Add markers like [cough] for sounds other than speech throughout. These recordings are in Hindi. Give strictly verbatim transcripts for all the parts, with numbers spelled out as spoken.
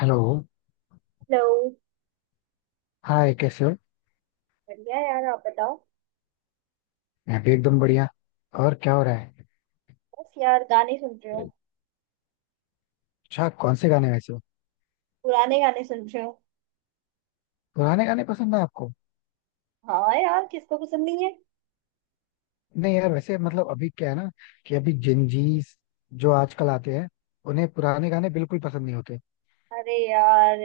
हेलो। हेलो। हाय, कैसे हो? बढ़िया यार, आप बताओ। मैं भी एकदम बढ़िया। और क्या हो रहा है? बस यार, गाने सुन रहे हो। अच्छा, कौन से गाने वैसे हो? पुराने गाने सुन रहे हो। पुराने गाने पसंद है आपको? हाँ यार, किसको पसंद नहीं है। नहीं यार, वैसे मतलब अभी क्या है ना, कि अभी जिंजीस जो आजकल आते हैं उन्हें पुराने गाने बिल्कुल पसंद नहीं होते। अरे यार,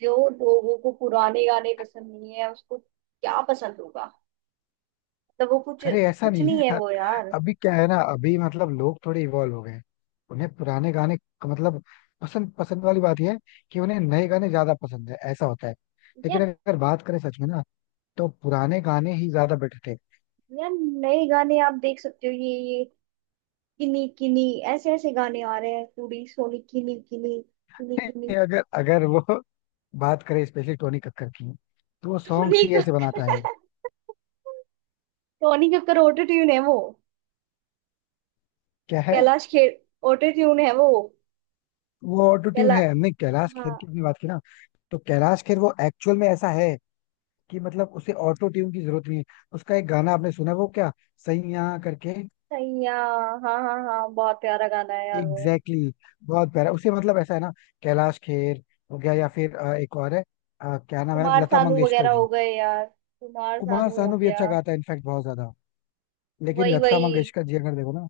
जो लोगों को पुराने गाने पसंद नहीं है, उसको क्या पसंद होगा। मतलब वो कुछ अरे ऐसा कुछ नहीं है नहीं है यार। वो यार। अभी क्या है ना, अभी मतलब लोग थोड़े इवॉल्व हो गए हैं। उन्हें पुराने गाने क- मतलब पसंद पसंद वाली बात यह है कि उन्हें नए गाने ज्यादा पसंद है, ऐसा होता है। लेकिन यार अगर बात करें सच में ना, तो पुराने गाने ही ज्यादा बेटर थे। यार नए गाने आप देख सकते हो, ये ये किनी किनी, ऐसे ऐसे गाने आ रहे हैं। पूरी सोनी किनी किनी, किनी [laughs] किनी। अगर अगर वो बात करें स्पेशली टोनी कक्कर की, तो वो सॉन्ग्स टोनी ही ऐसे बनाता कक्कर है। टोनी कक्कर ऑटो ट्यून है वो। क्या है? कैलाश खेर ऑटो ट्यून है वो। वो ऑटो ट्यून कैला है, हमने कैलाश खेर की हाँ। अपनी बात की ना, तो कैलाश खेर वो एक्चुअल में ऐसा है कि मतलब उसे ऑटो ट्यून की जरूरत नहीं है। उसका एक गाना आपने सुना है, वो क्या, सही यहाँ करके। सैया। हाँ हाँ हाँ, बहुत प्यारा गाना है यार वो। एग्जैक्टली exactly, बहुत प्यारा। उसे मतलब ऐसा है ना, कैलाश खेर हो गया, या फिर अ, एक और है। अ, क्या नाम है, कुमार लता सानू मंगेशकर वगैरह हो जी। गए यार। कुमार कुमार सानू हो सानू भी गया। अच्छा गाता है, इनफैक्ट बहुत ज्यादा। लेकिन वही लता वही। मंगेशकर जी अगर देखो ना,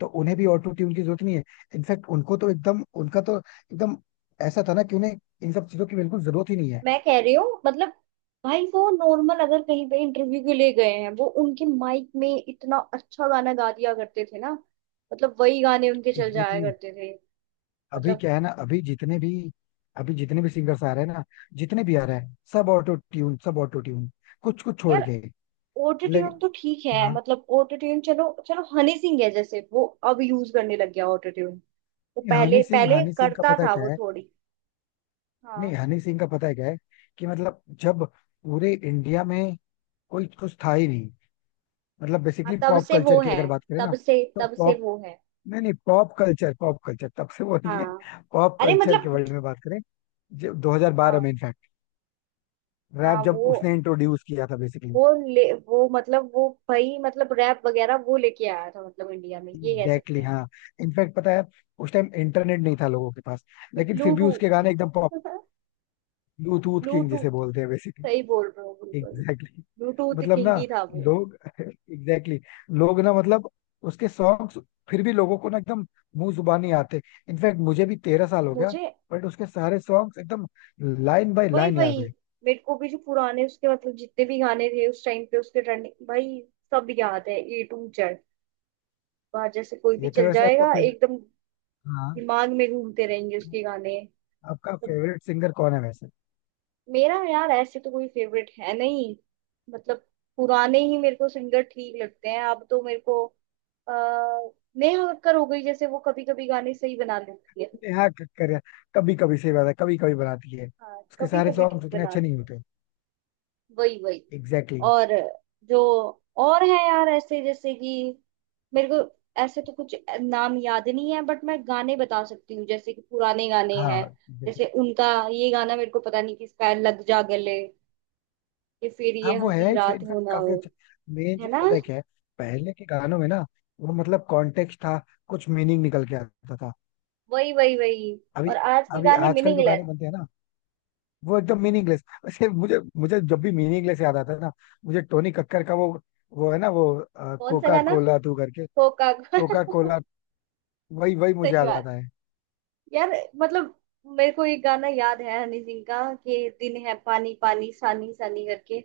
तो उन्हें भी ऑटो ट्यून की जरूरत नहीं है। इनफैक्ट उनको तो एकदम, उनका तो एकदम ऐसा था ना कि उन्हें इन सब चीजों की बिल्कुल जरूरत ही नहीं है। मैं कह रही हूँ, मतलब भाई, वो नॉर्मल अगर कहीं पे इंटरव्यू के लिए गए हैं, वो उनके माइक में इतना अच्छा गाना गा दिया करते थे ना। मतलब वही गाने उनके चल जाया एग्जैक्टली exactly. करते थे। अभी मतलब क्या है ना, अभी जितने भी अभी जितने भी सिंगर्स आ रहे हैं ना, जितने भी आ रहे हैं सब ऑटो ट्यून, सब ऑटो ट्यून, कुछ कुछ छोड़ यार, के। ऑटो ट्यून लेकिन, तो ठीक है। हाँ। मतलब ऑटो ट्यून चलो चलो, हनी सिंह है जैसे वो, अब यूज करने लग गया ऑटो ट्यून। वो ये पहले हनी सिंह, पहले हनी सिंह का करता पता है था क्या वो है? थोड़ी। नहीं, हाँ। हनी सिंह का पता है क्या है, कि मतलब जब पूरे इंडिया में कोई कुछ था ही नहीं, मतलब हाँ, बेसिकली तब पॉप से वो कल्चर की है। अगर बात करें तब ना, से तब तो से वो है। नहीं नहीं, पॉप कल्चर, पॉप कल्चर तब से वो नहीं है। हाँ, पॉप अरे कल्चर के मतलब। वर्ल्ड में बात करें, जब दो हज़ार बारह में हाँ। इनफैक्ट रैप हाँ जब वो उसने इंट्रोड्यूस किया था बेसिकली। वो ले वो मतलब वो भाई, मतलब रैप वगैरह वो लेके आया था, मतलब इंडिया में ये कह सकते एग्जैक्टली हैं। exactly, हाँ। इनफैक्ट पता है, उस टाइम इंटरनेट नहीं था लोगों के पास, लेकिन फिर भी उसके ब्लूटूथ। गाने एकदम पॉप। ब्लूटूथ किंग ब्लूटूथ जिसे [laughs] बोलते हैं बेसिकली। सही बोल रहे हो बिल्कुल। Exactly exactly. ब्लूटूथ मतलब ना, किंग ही था वो। लोग [laughs] एग्जैक्टली exactly, लोग ना मतलब उसके सॉन्ग्स फिर भी लोगों को ना एकदम मुंह जुबानी आते। इनफैक्ट मुझे भी तेरह साल हो गया, मुझे बट उसके सारे सॉन्ग्स एकदम लाइन बाय वही लाइन याद वही। है। मेरे को भी जो पुराने उसके, मतलब जितने भी गाने थे उस टाइम पे उसके ट्रेंडिंग, भाई सब याद है। A to Z. वहां जैसे कोई भी ये तो चल वैसे आपका जाएगा फेवरेट। एकदम, हाँ, दिमाग में घूमते रहेंगे उसके गाने। आपका तो फेवरेट सिंगर कौन है वैसे? मेरा यार ऐसे तो कोई फेवरेट है नहीं। मतलब पुराने ही मेरे को सिंगर ठीक लगते हैं अब तो मेरे को अह, नेहा कक्कर हो गई, जैसे वो कभी कभी गाने सही बना लेती है। नेहा कक्कर, कभी कभी सही बात है, कभी कभी बनाती है, हाँ उसके कभी सारे कभी सॉन्ग ठीक उतने अच्छे नहीं बनाती है। होते। वही वही। Exactly exactly. और जो, और है यार ऐसे, जैसे कि मेरे को ऐसे तो कुछ नाम याद नहीं है, बट मैं गाने बता सकती हूँ जैसे कि पुराने गाने हैं। हाँ जैसे जैसे-, उनका ये गाना, मेरे को पता नहीं किसका है, लग जा गले, कि फिर हाँ ये वो हंसी है, रात इनफैक्ट हो ना हो। काफी अच्छा। मेन है चीज ना। पता है क्या है, पहले के गानों में ना, वो मतलब कॉन्टेक्स्ट था, कुछ मीनिंग निकल के आता था। वही वही वही। अभी, और आज के अभी गाने आजकल जो मीनिंगलेस। गाने बनते हैं ना, वो एकदम मीनिंगलेस। [laughs] वैसे मुझे मुझे जब भी मीनिंगलेस याद आता है ना, मुझे टोनी कक्कर का वो वो है ना, वो कौन सा कोका गाना। कोला तू करके, होका कोका [laughs] कोला, वही वही मुझे सही याद बात। आता है। यार मतलब मेरे को एक गाना याद है हनी सिंह का, कि दिन है पानी पानी, सानी सानी करके।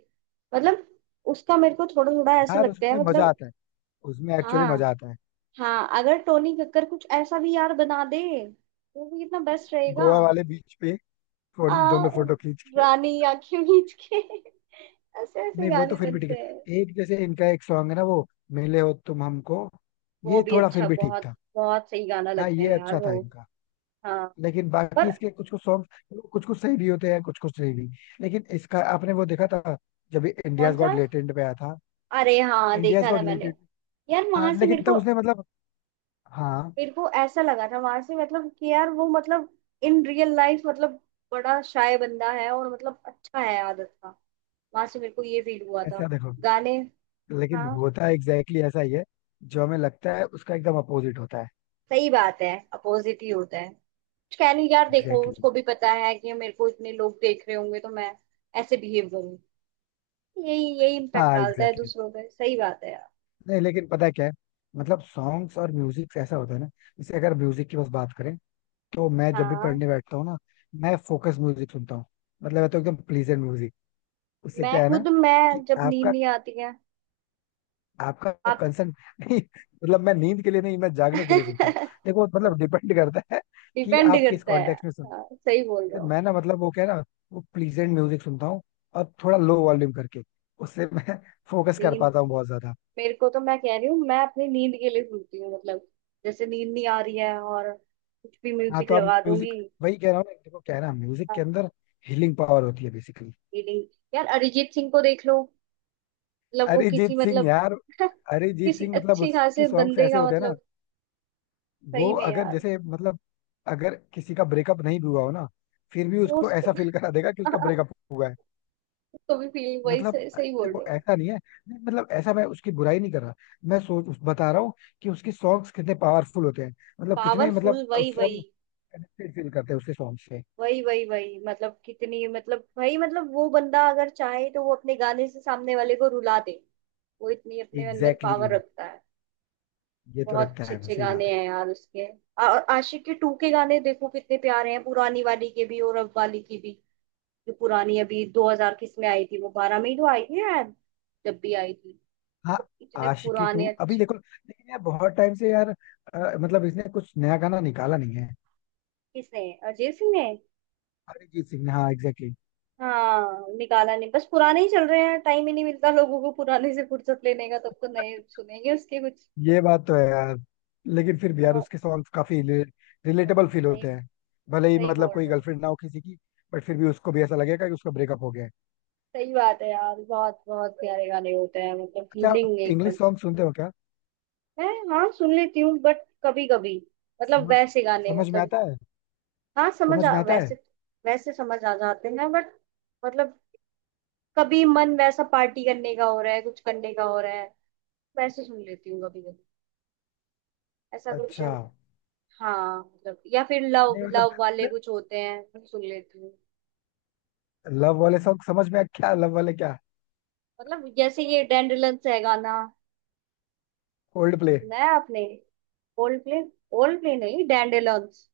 मतलब उसका मेरे को थोड़ा थोड़ा ऐसा यार लगता उसमें है, मजा मतलब आता है, उसमें एक्चुअली हाँ मजा आता है। हाँ, अगर टोनी कक्कर कुछ ऐसा भी यार बना दे तो भी कितना बेस्ट रहेगा। गोवा वाले बीच पे, आ, फोन दोनों फोटो खींच के। रानी आंखें मीच के। [laughs] ऐसे ऐसे नहीं, वो तो गाने फिर भी ठीक बनते हैं। है। एक जैसे इनका एक सॉन्ग है ना वो, मिले हो तुम हमको, वो ये भी थोड़ा फिर अच्छा, भी ठीक बहुत था। बहुत सही गाना हाँ लगता ये है यार अच्छा था वो। इनका। हाँ। लेकिन बाकी और इसके कुछ कुछ सॉन्ग कुछ कुछ सही भी होते हैं, कुछ कुछ सही भी। लेकिन इसका आपने वो देखा था, जब कौन इंडियाज सा। गॉट लेटेंट पे आया था? अरे हाँ, इंडियाज देखा था गॉट मैंने। लेटेंट। यार हाँ वहां से मेरे लेकिन को, तब उसने मतलब, हाँ। मेरे को ऐसा लगा था वहां से, मतलब कि यार वो, मतलब इन रियल लाइफ, मतलब बड़ा शाय बंदा है और मतलब अच्छा है आदत का। वहां से मेरे को ये फील हुआ था, ऐसा देखो, गाने। लेकिन हाँ होता एग्जैक्टली exactly ऐसा ही है, जो हमें लगता है उसका एकदम अपोजिट होता है। सही बात है, अपोजिट ही होता है। कुछ कह नहीं यार, देखो एग्जैक्टली exactly. उसको भी पता है कि मेरे को इतने लोग देख रहे होंगे, तो मैं ऐसे बिहेव करूँ। यही यही इम्पैक्ट हाँ डालता है एग्जैक्टली दूसरों पे, सही बात है यार। exactly. नहीं लेकिन पता है क्या है, मतलब सॉन्ग्स और म्यूजिक ऐसा होता है ना, जैसे अगर म्यूजिक की बस बात करें, तो मैं जब भी हाँ। पढ़ने बैठता हूँ ना, मैं फोकस म्यूजिक सुनता हूँ। मतलब है तो एकदम प्लीजेंट म्यूजिक, उससे मैं क्या है ना खुद, कि मैं जब नींद आपका नहीं आती है। आपका आप। कंसर्न। [laughs] नहीं मतलब मैं नींद के लिए नहीं, मैं जागने के लिए सुनता हूँ। [laughs] देखो मतलब डिपेंड करता है, कि डिपेंड आप किस करता है। कॉन्टेक्स्ट हाँ में। सही बोल रहे हो। मैं ना मतलब वो क्या है ना, वो प्लीजेंट म्यूजिक सुनता हूँ, और थोड़ा लो वॉल्यूम करके, उससे मैं [laughs] फोकस कर नींद, पाता हूँ बहुत ज्यादा। मेरे को तो, मैं कह रही हूँ, मैं अपनी नींद के लिए सुनती हूँ, मतलब जैसे नींद नहीं आ रही है और कुछ भी हाँ म्यूजिक तो आप लगा म्यूजिक, दूंगी। वही कह रहा हूँ ना, देखो क्या है ना, म्यूजिक हाँ। के अंदर हीलिंग पावर होती है बेसिकली। रीडिंग, यार अरिजीत सिंह को देख लो। मतलब वो किसी, अरिजीत सिंह मतलब यार, [laughs] अरिजीत किसी सिंह मतलब अच्छे उसकी खासे सॉन्ग्स बंदे ऐसे का, होते हैं ना, मतलब वो सही में अगर यार। जैसे मतलब, अगर किसी का ब्रेकअप नहीं भी हुआ हो ना, फिर भी वो उसको उसको ऐसा फील करा देगा कि उसका [laughs] ब्रेकअप हुआ है। उसको भी फील, वही मतलब सही, सही बोल देखो रहे हो। ऐसा नहीं है, नहीं, मतलब ऐसा, मैं उसकी बुराई नहीं कर रहा, मैं सोच उस- बता रहा हूँ कि उसके सॉन्ग्स कितने पावरफुल होते हैं, मतलब कितने, मतलब पावरफुल वही उससे वही। हम कनेक्टेड फील करते हैं उसके सॉन्ग से। वही वही वही, मतलब कितनी, मतलब भाई, मतलब वो बंदा अगर चाहे तो वो अपने गाने से सामने वाले को रुला दे। वो इतनी अपने अंदर एग्जैक्टली पावर exactly, रखता है। ये तो बहुत रखता अच्छे है वो, अच्छे सही गाने बात है। हैं यार उसके। आ- और आशिक के टू के गाने देखो कितने प्यारे हैं, पुरानी वाली के भी और अब वाली की भी। जो पुरानी अभी दो हज़ार किस में आई थी, वो बारह में ही तो आई है यार, जब भी आई थी। हाँ, मतलब इतने आशिकी टू पुराने अभी अच्छे। देखो लेकिन यार, बहुत टाइम से यार अ, मतलब इसने कुछ नया गाना निकाला नहीं है। किसने, अजय सिंह ने। अरिजीत सिंह ने, हाँ एग्जैक्टली। हाँ निकाला नहीं, बस पुराने ही चल रहे हैं। टाइम ही नहीं मिलता लोगों को पुराने से फुर्सत लेने का, तब तो नए सुनेंगे उसके कुछ। ये बात तो है यार। लेकिन फिर भी यार बहुत, उसके सॉन्ग्स काफी रिलेटेबल बहुत फील सही, होते हैं, भले ही सही मतलब बोल कोई रहे हो। गर्लफ्रेंड ना हो किसी की, बट फिर भी उसको भी ऐसा लगेगा कि उसका ब्रेकअप हो गया है। सही बात है यार, बहुत बहुत प्यारे गाने होते हैं, मतलब अच्छा आप फीलिंग इंग्लिश एकदम। सॉन्ग सुनते हो क्या? मैं, हाँ सुन लेती हूँ बट कभी कभी। मतलब समझ वैसे गाने, समझ में मतलब आता है, हाँ समझ समझ आ, में आता वैसे, है। वैसे समझ आ जाते हैं, बट मतलब कभी मन वैसा पार्टी करने का हो रहा है, कुछ करने का हो रहा है, वैसे सुन लेती हूँ कभी कभी, ऐसा कुछ। अच्छा। हाँ मतलब, या फिर लव नहीं मतलब, लव वाले कुछ होते हैं वो सुन लेती हूँ। [laughs] लव वाले सॉन्ग समझ में आ- क्या लव वाले, क्या? मतलब जैसे ये डैंडेलियंस है गाना, ओल्ड प्ले, सुना है आपने। ओल्ड प्ले, ओल्ड प्ले नहीं डैंडेलियंस।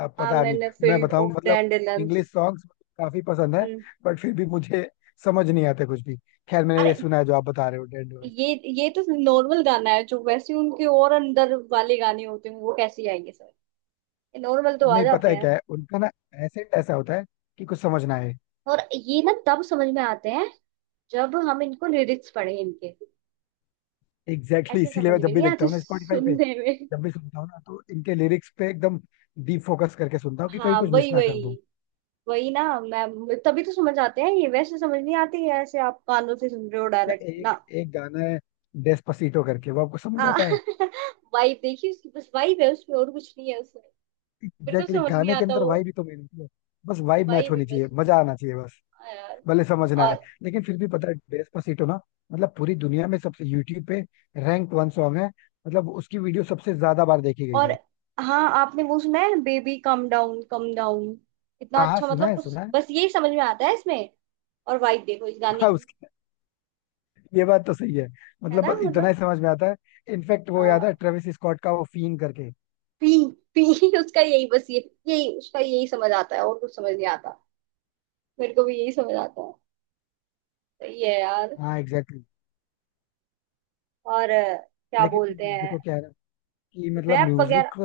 अब हाँ पता नहीं। मैंने मैं फील्ड बताऊं ऑफ मतलब, डैंडेलियंस। इंग्लिश सॉन्ग्स काफी पसंद है, हम्म। बट फिर भी मुझे समझ नहीं आते कुछ भी। खैर, मैंने ये अरे सुना है जो आप बता रहे हो। ये ये तो नॉर्मल गाना है। जो वैसे उनके और अंदर वाले गाने होते हैं, वो कैसे आएंगे सर। ये नॉर्मल तो आ नहीं पता जाते है हैं। क्या है उनका ना, एसेंट ऐसा होता है कि कुछ समझ ना आए। और ये ना तब समझ में आते हैं जब हम इनको लिरिक्स पढ़े इनके। एग्जैक्टली exactly, ऐसे इसीलिए समझ मैं में जब भी नहीं देखता आते हूँ ना स्पॉटिफाई पे, सुनने में। जब भी सुनता हूँ ना, तो इनके लिरिक्स पे एकदम डीप फोकस करके सुनता हूँ कि कहीं हाँ, कुछ मिस वही ना कर दूं। वही। वही ना, मैं तभी तो समझ आते हैं ये, वैसे समझ नहीं आती है। ऐसे आप कानों से सुन रहे हो या डायरेक्ट ना। एक, एक गाना है डेस्पासीटो करके, वो आपको समझ आता है? वाइब। [laughs] देखिए उसकी बस वाइब है उसमें, और कुछ नहीं है उसमें। बिल्कुल एग्जैक्टली exactly, समझ नहीं गाने के आता अंदर वो। वाइब ही तो मेन होती है। बस वाइब वही मैच होनी चाहिए, विवेश, मजा आना चाहिए बस। हाँ यार। भले समझ ना आए। और लेकिन फिर भी पता है, डेस्पासीटो ना, मतलब पूरी दुनिया में सबसे, यूट्यूब पे रैंक वन सॉन्ग है, मतलब उसकी वीडियो सबसे ज्यादा बार देखी गई और है। हाँ, आपने वो सुना है, baby calm down calm down. इतना हाँ हाँ, अच्छा, सुना मतलब है, कुछ सुना है। बस यही समझ में आता है इसमें। और वाइब देखो इस [laughs] गाने हाँ, की। ये बात तो सही है, है मतलब ना, बस इतना मतलब ही समझ में आता है। इनफैक्ट वो याद है, हाँ। ट्रेविस स्कॉट का वो फीन करके। पी पी [laughs] उसका यही बस ये, यही उसका यही समझ आता है, और कुछ समझ नहीं आता। मेरे को भी यही समझ आता है। सही है यार। हाँ एग्जैक्टली exactly. और अ, क्या लेकिन फिर बोलते हैं, देखो क्या है ना, कि मतलब रैप वगैरह। Music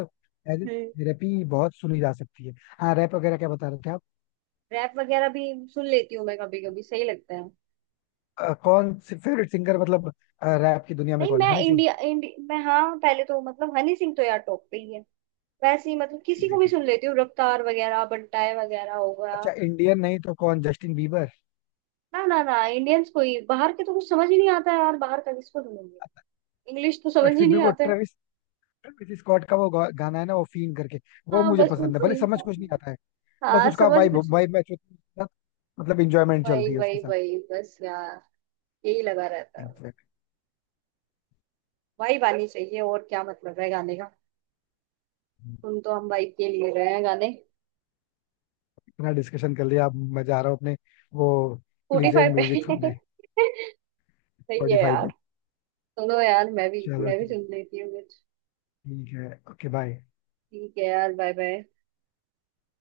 as a hmm. Therapy बहुत सुनी जा सकती है। हाँ रैप वगैरह क्या बता रहे थे आप? रैप वगैरह भी सुन लेती हूँ मैं कभी कभी, सही लगता है। अ, कौन से फेवरेट सिंगर मतलब, रैप की दुनिया में नहीं कौन, मैं हनी सिंह? इंडिया, इंडिया मैं, हाँ पहले तो मतलब हनी सिंह तो यार टॉप पे ही है। वैसे ही मतलब किसी को भी एग्जैक्टली सुन exactly. लेती हूँ, रफ्तार वगैरह, बंटाए वगैरह हो गया। अच्छा इंडियन नहीं तो कौन, जस्टिन बीबर? ना ना ना, इंडियंस को ही, बाहर के तो कुछ समझ ही नहीं आता है यार, बाहर का किसको सुनूंगी। इंग्लिश तो बट समझ ही फिर भी नहीं वो आता है। ट्रेविस, ट्रेविस स्कॉट का वो गा- गाना है ना, वो फीन करके, वो हाँ मुझे बस कुछ पसंद है, भले नहीं। समझ कुछ नहीं आता है। बस हाँ उसका समझ वाइब कुछ नहीं। वाइब मैच होती है उसके साथ, मतलब इंजॉयमेंट चलती वही है उसके वही साथ। वही बस यार, यही लगा रहता है। Exactly। वाइब आनी चाहिए, और क्या मतलब है गाने का। सुन तो हम वाइब के लिए रहे हैं गाने। इतना डिस्कशन कर लिया, अब मैं जा रहा हूँ अपने वो स्पॉटिफाई प्लीजेंट पे। म्यूजिक [laughs] सुनने सही है स्पॉटिफाई यार। पे। सुनो यार, मैं भी चलो मैं भी ठीक, सुन लेती हूँ। ठीक है, ओके, बाय। ठीक है यार, बाय बाय।